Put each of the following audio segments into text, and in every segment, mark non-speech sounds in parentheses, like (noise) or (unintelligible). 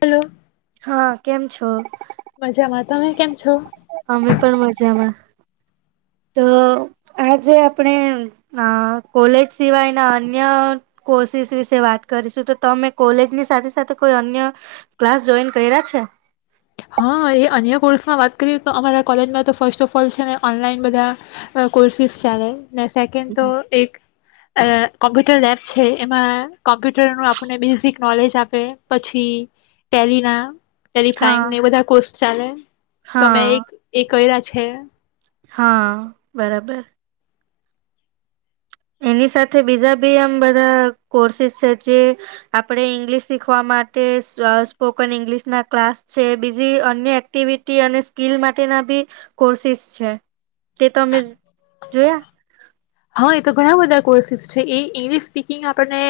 Hello. હા, કેમ છો? મજામાં, તમે કેમ છો? અમે પણ મજામાં, તો આજે આપણે કોલેજ સિવાયના અન્ય કોર્સીસ વિશે વાત કરીશું, તો તમે કોલેજની સાથે સાથે કોઈ અન્ય ક્લાસ જોઈન કઇરા છે? હા, એ અન્ય કોર્સમાં વાત કરીએ તો અમારા કોલેજમાં તો ફર્સ્ટ ઓફ ઓલ છે. ને ઓનલાઈન બધા કોર્સિસ ચાલે ને સેકન્ડ તો એક અ કોમ્પ્યુટર લેબ છે એમાં કોમ્પ્યુટ ું આપને બેઝિક નોલેજ આપે પછી, ટેલના ચરી ફ્રાય હા ને બધા કો ચાલે તોમે હા એક એ કહી રહ્યા છ છે હા બરાબર એની સાથે બીજા બી આમ બધા કોર્સિસ છે જે આપણે (unintelligible) શીખવા માટે સ્પોકન ઈંગ્લિશ ના ક્લાસ છે, બીજી અન્ય એક્ટિવિટી અને સ્કીિલ માટેના બી કોર્સિસ છે. તે તો અમે જોયા. હા એ તો ઘણા બધા કોર્સિસ છે, એ ઇંગ્લિશ સ્પીકિંગ આપણને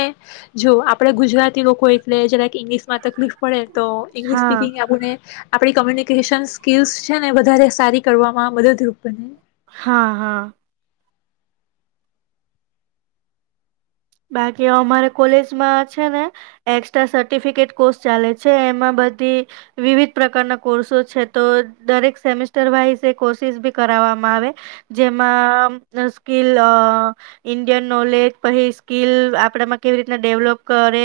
જો આપણે ગુજરાતી લોકો એટલે જરા કે ઇંગ્લિશમાં તકલીફ પડે, તો ઇંગલિશ હા સ્પીકિંગ એમને, આપણી કોમ્યુનિકેશન સ્કીલ્સ છે ને વધારે સારી કરવામાં મદદરૂપ બને હા હા બાકી અમારે કોલેજમાં છે ને એક્સ્ટ્રા સર્ટિફિકેટ કોર્સ ચાલે છે એમાં બધી વિવિધ પ્રકારના કોર્સો છે તો દરેક સેમેસ્ટર (unintelligible) એ કોર્સિસ બી કરાવવામાં આવે જેમાં સ્કીલ ઇન્ડિયન નોલેજ પ સ્કિલ આપણામાં કેવી રીતના ડેવલોપ કરે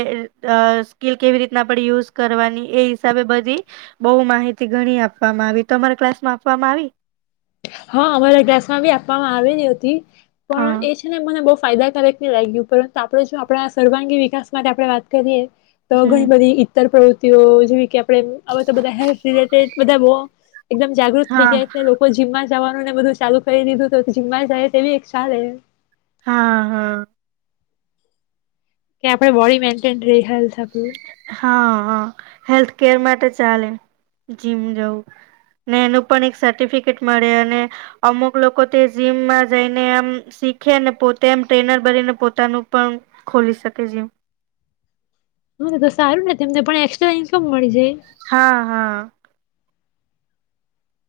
સ્કીિલ કેવી રીતના આપણે યુઝ કરવાની એ હિસાબે બધી બહુ માહિતી ઘણી આપવામાં આવી તો અરા ક્લાસમાં આપવામાં આવી હા, અમારા ગ્લાસ માં બી આપવામાં, આવે નતી પણ હા એ છે, ને મને બહુ ફાયદાકારક નહી લાગ્યું પરંતુ આપણે જો આપણા સર્વાંગી વિકાસ માટે આપણે વાત કરીએ તો હમ ઘણી બધી ઈતર પ્રવૃતિ તે જેમ કે આપ તો બધા હેલ્થ રિલેટેડ બધા એકદમ જાગૃત થઈ હા ગાય છે લોકો જીમમાં જવાનું ને, બધું ચાલુ કરી દીધું તો જીમમાં જાય તેવી એક ચલ હમ, હા હા કે આપણે બોડી મેન્ટેન રહી હેલ્થ ઓ હા હા હેલ્થકેર માટે ચાલે જીમ જવું ને એનું પણ એક (unintelligible) મળે અને અમુક લોકો તે જીમમાં જઈને એમ શીખે ને પોતે એમ ટ્રેનર ભરીને પોતાનું પણ ખોલી શકે જીમ હને તો સારું ને તેમને પણ એક્સ્ટ્રા ઇન્કમ મળી જાય હા હા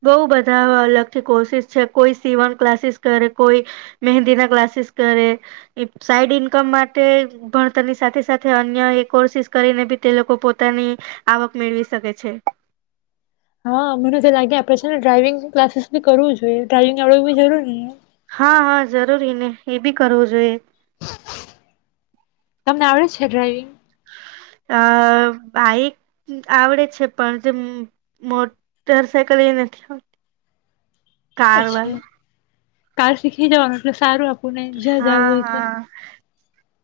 બહ બધા અલગથી કોર્સિસ છે, કોઈ સીવન ક્લાસીસ કરે કોઈ મહેંદીના ક્લાસીસ કરે સાઈડ ઈન્કમ માટે ભણતરની સાથે સાથે અન્ય એ કોર્સિસ કરીને બી તે લોકો પોતાની આવક મેળવી શકે છે. હા મને તો લાગે આપડે ને ડ્રાઈવિંગ ક્લાસીસ બી કરવું જોઈએ ડ્રાઈિંગ આવવ બી જરૂર ન હા હા જરૂરી ને એ બી કરવું જોઈએ તમને આવડે જ છે ડ્રાઈવિંગ અ બાઈક આવડે છે પણ જે મોટર સાયકલ એ નથી આવત કાર વાલ અચ્છા કાર શીખી જવાનું એટલે સારું આપ હા હા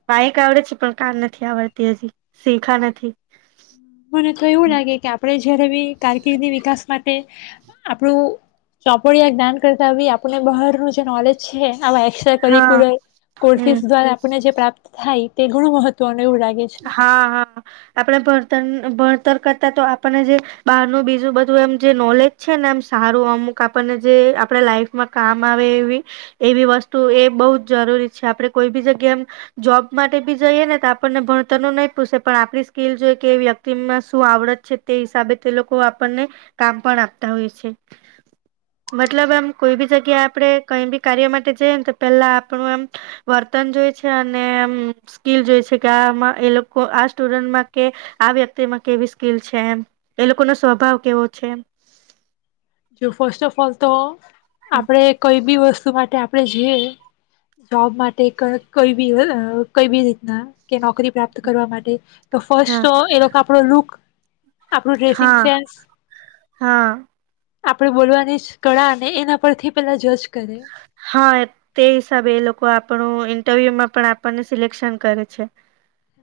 બાઈક આવડે છે. પણ કાર નથી આવડતી હજી શીખા નથી મને તો એવું લાગે કે આપડે જયારે બી કારકિર્દી વિકાસ માટ પે આપણું ચોપોળિયા જ્ઞાન કરતા આવી આપણને બહારનું જે નોલેજ છે આવા એસ્ટ્રા હા કરિક્યુલર હમ કોર્સસ દ્વારા આપને જે પ્રાપ્ત થાય તે ઘણું મહત્વનું એવું લાગે છે હા હા આપણે ભર્તણ ભણતર કરતા તો આપણને જે બહારનું બીજું બધું એમ જે નોલેજ છે ને એમ સારું અમુક આપણને જે આપડા લાઈફમાં કામ આવે એવી એવી વસ્તુ એ બહ જ જરૂરી છે આપડે કોઈ બી જગ્યા એમ જોબ માટે બી જઈએ ને તો આપણને ભણ તન નુ નય પૂછે પણ આપણી સ્કીિલ જોઈ કે વ્યક્તિમાં શું આવડત છે તે હિસાબે તે લોકો આપણને કામ પણ આપતા હોય છે મતલબ એમ કોઈ બી જગ્યા આપણે કઈ બી કાર્ય માટે જઈ ને તો પેલા આપણું એમ વર્તન જોય છે અને એમ સ્કીિલ જોઈ છે કે આમા એ લોકો આ સ્ટુડન્ટમાં કે આ વ્યક્તિમાં કેવી સ્કીલ છે એમ એ લોકોનો સ્વભાવ કેવો છે. જો ફસ્ટ ઓફ ઓલ તો એમ. આપડે કોઈ બી વસ તું માટે આપડે જે જોબ માટે કણક કઈ બી હૈ ના કઈ ભી રીતના કે નોકરી પ્રાપ્ત કરવા માટે તો ફર્સ્ટ હા ઓ એ લોકા આપડો લુક આપણું ડ્રેસિંગ હા સેન્સ હા આપણે બોલવાની જ કળા ને એના પરથી પેલા જજ કરે હા, એ તે હિસાબે એ લોકો આપ પણું ઇન્ટરવ્યુ માં પણ આપણને સિલેક્શન કરે છે.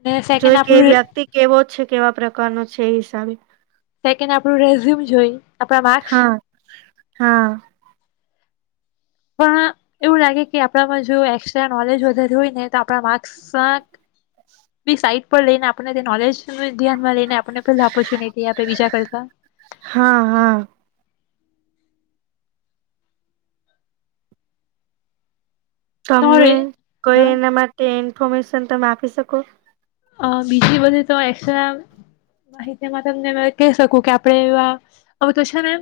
ને સેકન્ડ જોઈ કે આપણું વ્યક્તિ કેવો છે કેવા પ્ર કાનો છે એ હિસાબે. સેકન્ડ આપણું રેઝ્યુમ જોઈ આપડા માર્ક્સ હા હા. પણ એવું લાગે કે આપણામાં જો એકસ્ટ્રા નોલેજ વધારે હોય ને તો આપણા માર્ક્સ સાટ બી સાઈટ પર લઈને આપણને તે નોલેજ ને ધ્યાનમાં લઈને આપ આપણને પેલાં ઓપોર્ચ્યુનિટી આપે બીજા કરતા. હા હા તોમને તમારે કઈ હા એના માટે ફોર્મેશન તમે આપી શકો. અહ બીજી બધુ તો એકસ્ટ્રા માહિતીમાં તમને મેં કહી શકું કે આપડે એવા હવે તો છે ને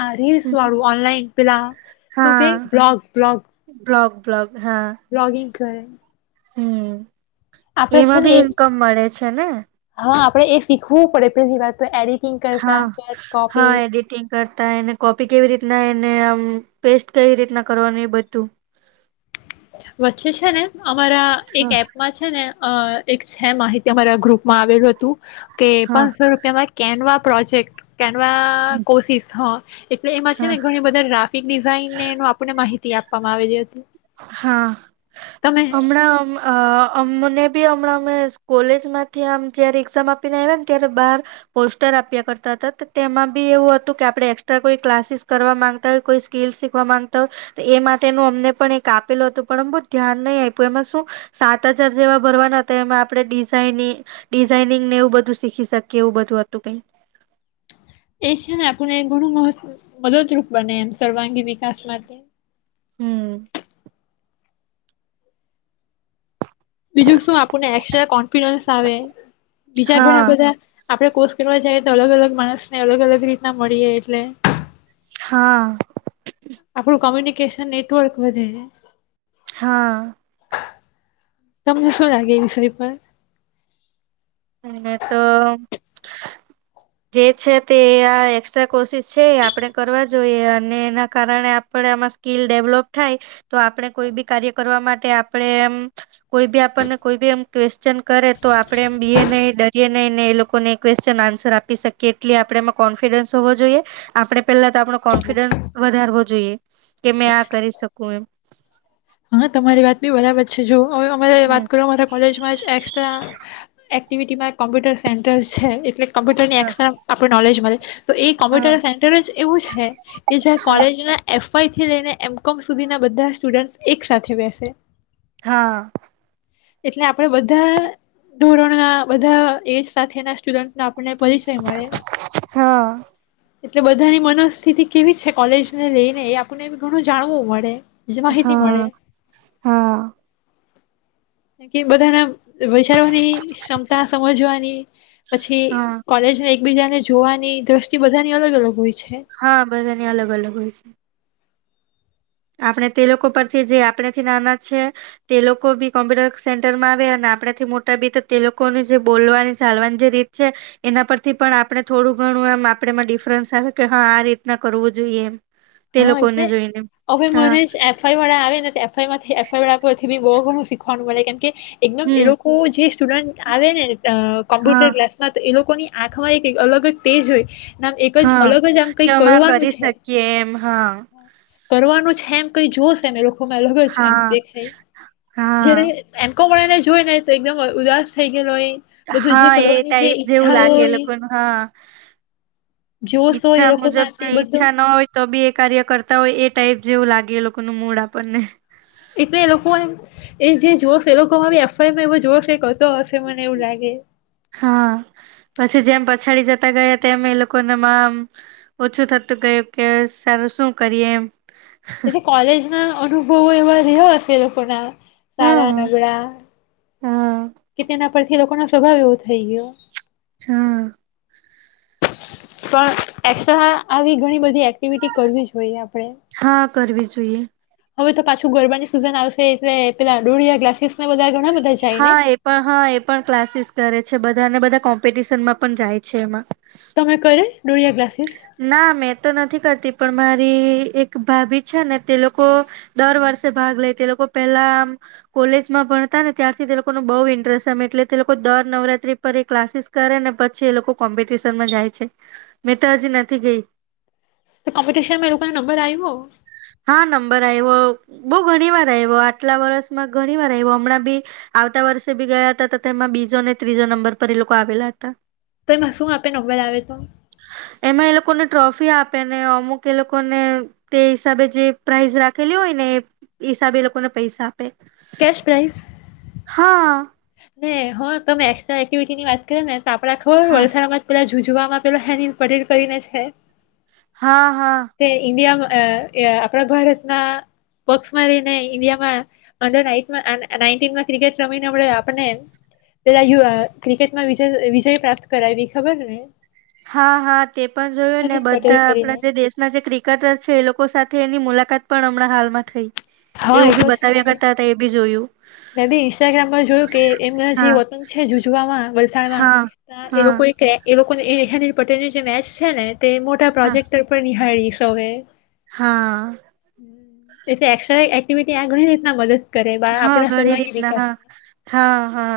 આ રીલ્સ હમ વાળું ઓનલાઈન પેલા શું કેય હા બ્લોગ બ્લોગ બ્લોગ બ્લોગ. હા. બ્લોગિંગ કરે. હમ્મ. આપણે છે એમાં ને ભી ઇન્કમ મળે છે ને. આપણે એ શીખવું પડે પહેલી વાત. તો એડિટિંગ કરતા હા કટ કોપી હા એડિટિંગ કરતા એને કોપી કેવી રીતના એને અમ પેસ્ટ કઈ રીતના કરવાનું એ બધું. વચ્ચે છે ને... અમારા એક હા એપમાં છે ને... અ એક છે માહિતી અમારા ગ્રુપમાં આવેલું હતું. કે હા પાનસો રૂપિયામાં કેનવા... પ્રોજેક્ટ. કેનવા કોર્સીસ હ. એટલે એમાં છે હા ને ઘણી બધા ગ્રાફિક ડિઝાઇન ને એનું આપણને માહિતી... તી આપવામાં આવેલી હતી. હા તમે અમણાં અમ અ અમને બી હમણાં અમે કોલેજમાંથી આમ જ્યારે એક્ઝામ આપીને આવ્યા ને ત્યારે બહાર પોસ્ટર આપ્યા કરતા હતા, તો તેમાં બી એવું હતું કે આપણે એકક્સ્ટ્રા કોઈ ક્લાસીસ કરવા માંગતા હોય કોઈ સ્કીલ શીખવા માંગતા હોય તો એ માટેનું અમને પણ એક... કાપેલો હતું પણમ બહુ ધ્યાન નહી આપ્યું એમાં શું સાત હજાર જેવા ભરવાના હતા એમાં આપણે ડિઝાઇનીગ ડિઝાઇનિંગ ને એવું બધું શીખી શકીએ એવું બધું હતું કઈ... એ છે ને આપણને ઘણું મહત મદદરૂપ બને એમ સર્વાંગી વિકાસ માટે. હમ. બીજું શું આપણને એકસ્ટ્રા કોન્ફિડન્સ આવે બીજા ઘણા હા બધા... આપડે કોર્સ કરવા જાઈએ તો અલગ અલગ માણસને અલગ અલગ રીતના મળીએ એટલે... હા. આપણું નેટવર્ક વધે. હા. તમને શું લાગે એ વિષય પર. હ તો જે છે તે આ એક્સ્ટ્રા કોર્સિસ છે એ આપણે કરવા જોઈએ, અને એના કારણે આપણે આમાં સ્કીલ ડેવલોપ થાય, તો આપણે કોઈ બી કાર્ય કરવા માટે આપણે એમ... કોઈ બી આપણને કોઈ બી એમ... ક્વેશ્ચન કરે તો આપડે એમ. બ નહી ડરએ નહી ને એ લોકોને ક્વેશ્ચન આન્સર આપી શકીએ એટલે આપણે એમાં કોન્ફિડન્સ હોવો જોઈએ આપણે પેલા... આપડો કોન્ફિડન્સ વધારવો જોઈએ. કે મેં આ કરી શકું એમ. હા તમારી વાત બી બરાબર છે જુઓ. હવે અમારે હમ વાત કરું અમારા કોલેજમાં જ એસ. એક્ટિવિટીમાં કોમ્પ્યુટર સેન્ટર છે એટલે. કમ્પ્યુર ની એ હા આપણે નોલેજ. હ. (unintelligible) તો એ હા કોમ્પ્યુટર સેન્ટર જ એવું છે કે જ્યાં કોલેજના એફ ફઈથી લઈને એમ કોમ સુધીના બધા સ્ટુડન્ટ્સ એક સાથે બેસે હા એટલે આપડે બધા ધોરણ બધા એક સાથે ના સ્ટુડન્ટ આપને પરિસય મળે હા એટલે બધાની મનોસ્થિતિ કેવી છે કોલેજ ને લઈને એ આપણને ઘણું જાણવું મળે એમ જે માહિત હા હા કે બધાને વિચારવાની ક્ષમતા સમજવાની પછી હા કોલેજને એકબીજાને જોવાની દ્રષ્ટિ બધાની અલગ અલગ હોય છે હા બધાની અલગ અલગ હોય છે આપણે તે લોકો પરથી જે આપણેથી નાના છે તે લોકો બી કોમ્પ્યુટર સેન્ટરમાં આવે અને આપણેથી મોટા બી તે લોકોને જે બોલવાની ચાલવાની જે રીત છે એના પરથી પણ આપણે થોડું ઘણું એમ આપમાં ડિફરન્સ આવે કે હા આ રીતના કરવું જોઈએ એમ તે લોકોને જોઈને હ હા મનેશ એફઆઈ વાળા આવે ને તેમાંથી એફવાળા પછી બહુ ઘણું સીખવાનું મળે કેમ કે એકદમ એ હમ લોકો જે સ્ટુડન્ટ આવે ને અ હા કોમ્પ્યુટર ક્લાસમાં તો એ લોકોની આંખમાં એક અલગ તેજ હોય આમ એક જ હા અલગ જ આમ કે કંઈક અમાં કરવાનું કરી છે શકીએ એમ હા (inaudible) કરવાનું છે એમ કઈ જોશ એમ એવો (inaudible) એમ હા કે છઈ. જે હા એમ કોમ વાળાને જોઈને તો એકદમ ઉદાસ થઇ ગેલો હોય બધું જે હા એ કરવાની જે ટાઈપ જેવું ઈચ્છા લાગે હોય લોકોને હા જોશ હોય ઈચ્છા એ મુજબ લોકોમાં તે બધું ઈચ્છા ના હોય તો બી એ કાર્ય કરતા હોય એ ટાઈપ જેવું લાગે એ લોકોનું મૂડ આપણને એટલે એ લોકો એમ એ જે જોશ એ લોકો એફઆઈ જો હા પછી જેમ પછાડી જતા ગયા એ લોકોને ઓછું થતું ગયું કે સારું શું કરીએ એમ એથી કોલજના અનુભવો એવા રહ્યા હશે એ લો આપણા હા સારા નબળા હા કે તેના પછી લોકો ના સ્વભાવ એવો થઈ ગયો. હા. પણ એક્સ્ટ્રા આવી ઘણી બધી એ ટીવીટી કરવી જોઈએ આપડે. હા કરવી જોઈએ હવે તો પાછું ગરબાની સિઝન આવશે એટલે પેલા ડોળિયા ગ્લાસીસ હા, એ પણ હા એ પણ ક્લાસીસ કરે છે બ ધાના બધા કોમ્પિટિશન માં પણ જાય છે એમાં. તમે કરે ડોળિયા ક્લાસીસ ના મેં તો નથી કર તે પણ મારી એક ભાભી છે ને તે લોકો દર વર્ષે ભાગ લે તે લોકો પેલા કોલેજમાં ભણતા ને ત્યારથી તે લોકો ન બહુ ઇન્ટરેસ્ટમે એટલે તે લોકો દર નવરાત્રી પર એ ક્લાસીસ કરે ને પછી એ લોકો કોમ્પિટિશનમાં જાય છે. મેં તો હજી નથી ગઈ. તો કોમ્પિટિશનમાં એ લોકોના નંબર આવ્યો? હા નંબર આઈવો. બહુ ઘણી વાર આઈવો આ આટલા વર્ષમાં ઘણી વાર આવ્યો હમણાં બી આવતા વર્ષે બી ગયા હતા તેમાં બીજો ને ત્રીજો નંબર પર એ લોકો આવેલા હતા. તો એમાં શું આપે નંબર આવિયો થો? એમાં એ લોકોને ટ્રોફી આપે ને અમુક એ લોકોને તે હિસાબે જે પ્રાઇઝ રાખેલી હોય ને એ હિસાબે એ લોકો ને પૈસા આપે કેશ પ્રાઈઝ? હા. ને હ તમે એકક્સ્ટ્રા એક્ટિવિટી ની વાત કર ને તો આપડા ખબર હા વલસા માં પેલાજ જૂજવામાં પેલા હેનીન પટેલ કરીને છે હા હા. અહ એ આપણા ભારતના પક્ષમાં રહીને ઇન્ડિયામાં અંડર નાઇટ માં એન નાઈનટીન માં ક્રિકેટ રમીનેે આપડે આ પન ને પેલા યુ એ ક્રિકેટમાં વિજય વિજય પ્રાપ્ત કરાઈવી ખબર ને હા હા તે પણ જોયું ને હનિલ પટેલ બધા આપણા કરીને જે દેશના જે ક્રિકેટર છે એ લોકો સાથે એની મુલાકાત પણ હમણાં હાલ માં થઈ. હા એ એવું તો બી છે બતાવ્યા કરતા હતા એ બી જોયું. મેં બી ઇન્સ્ટાગ્રામ પર જોયું કે એમના જે હા વકિલ છે જુજવામાં હા વલસાડમાં એ હા લોકોએ એ હો ની પટેેલની જે મેચ છેને તે મોટા હા પ્રજેક્ટર ઉપર નિહારી છું તવે હા તે એક્સ્ટ્રા એકટીવિટી આ ઘણી રીતના મદદ કરે બા હા ઘણી રીતના હા હા હા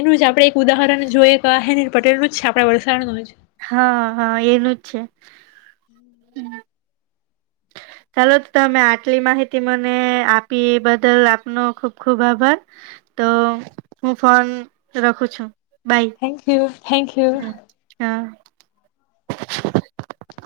એનું આપણે એક ઉદાહરણ જોઈએ કે આ હેનીલ પટેલનું જ છે આપડા વલસાડ નું જ હા હા એનું જ છે ચાલો તમે આટલી માહિતી મને આપી બદલ આપનો ખુબ ખુબ આભાર તો હું ફોન રખું છું bye thank you thank you હમ હા (inaudible)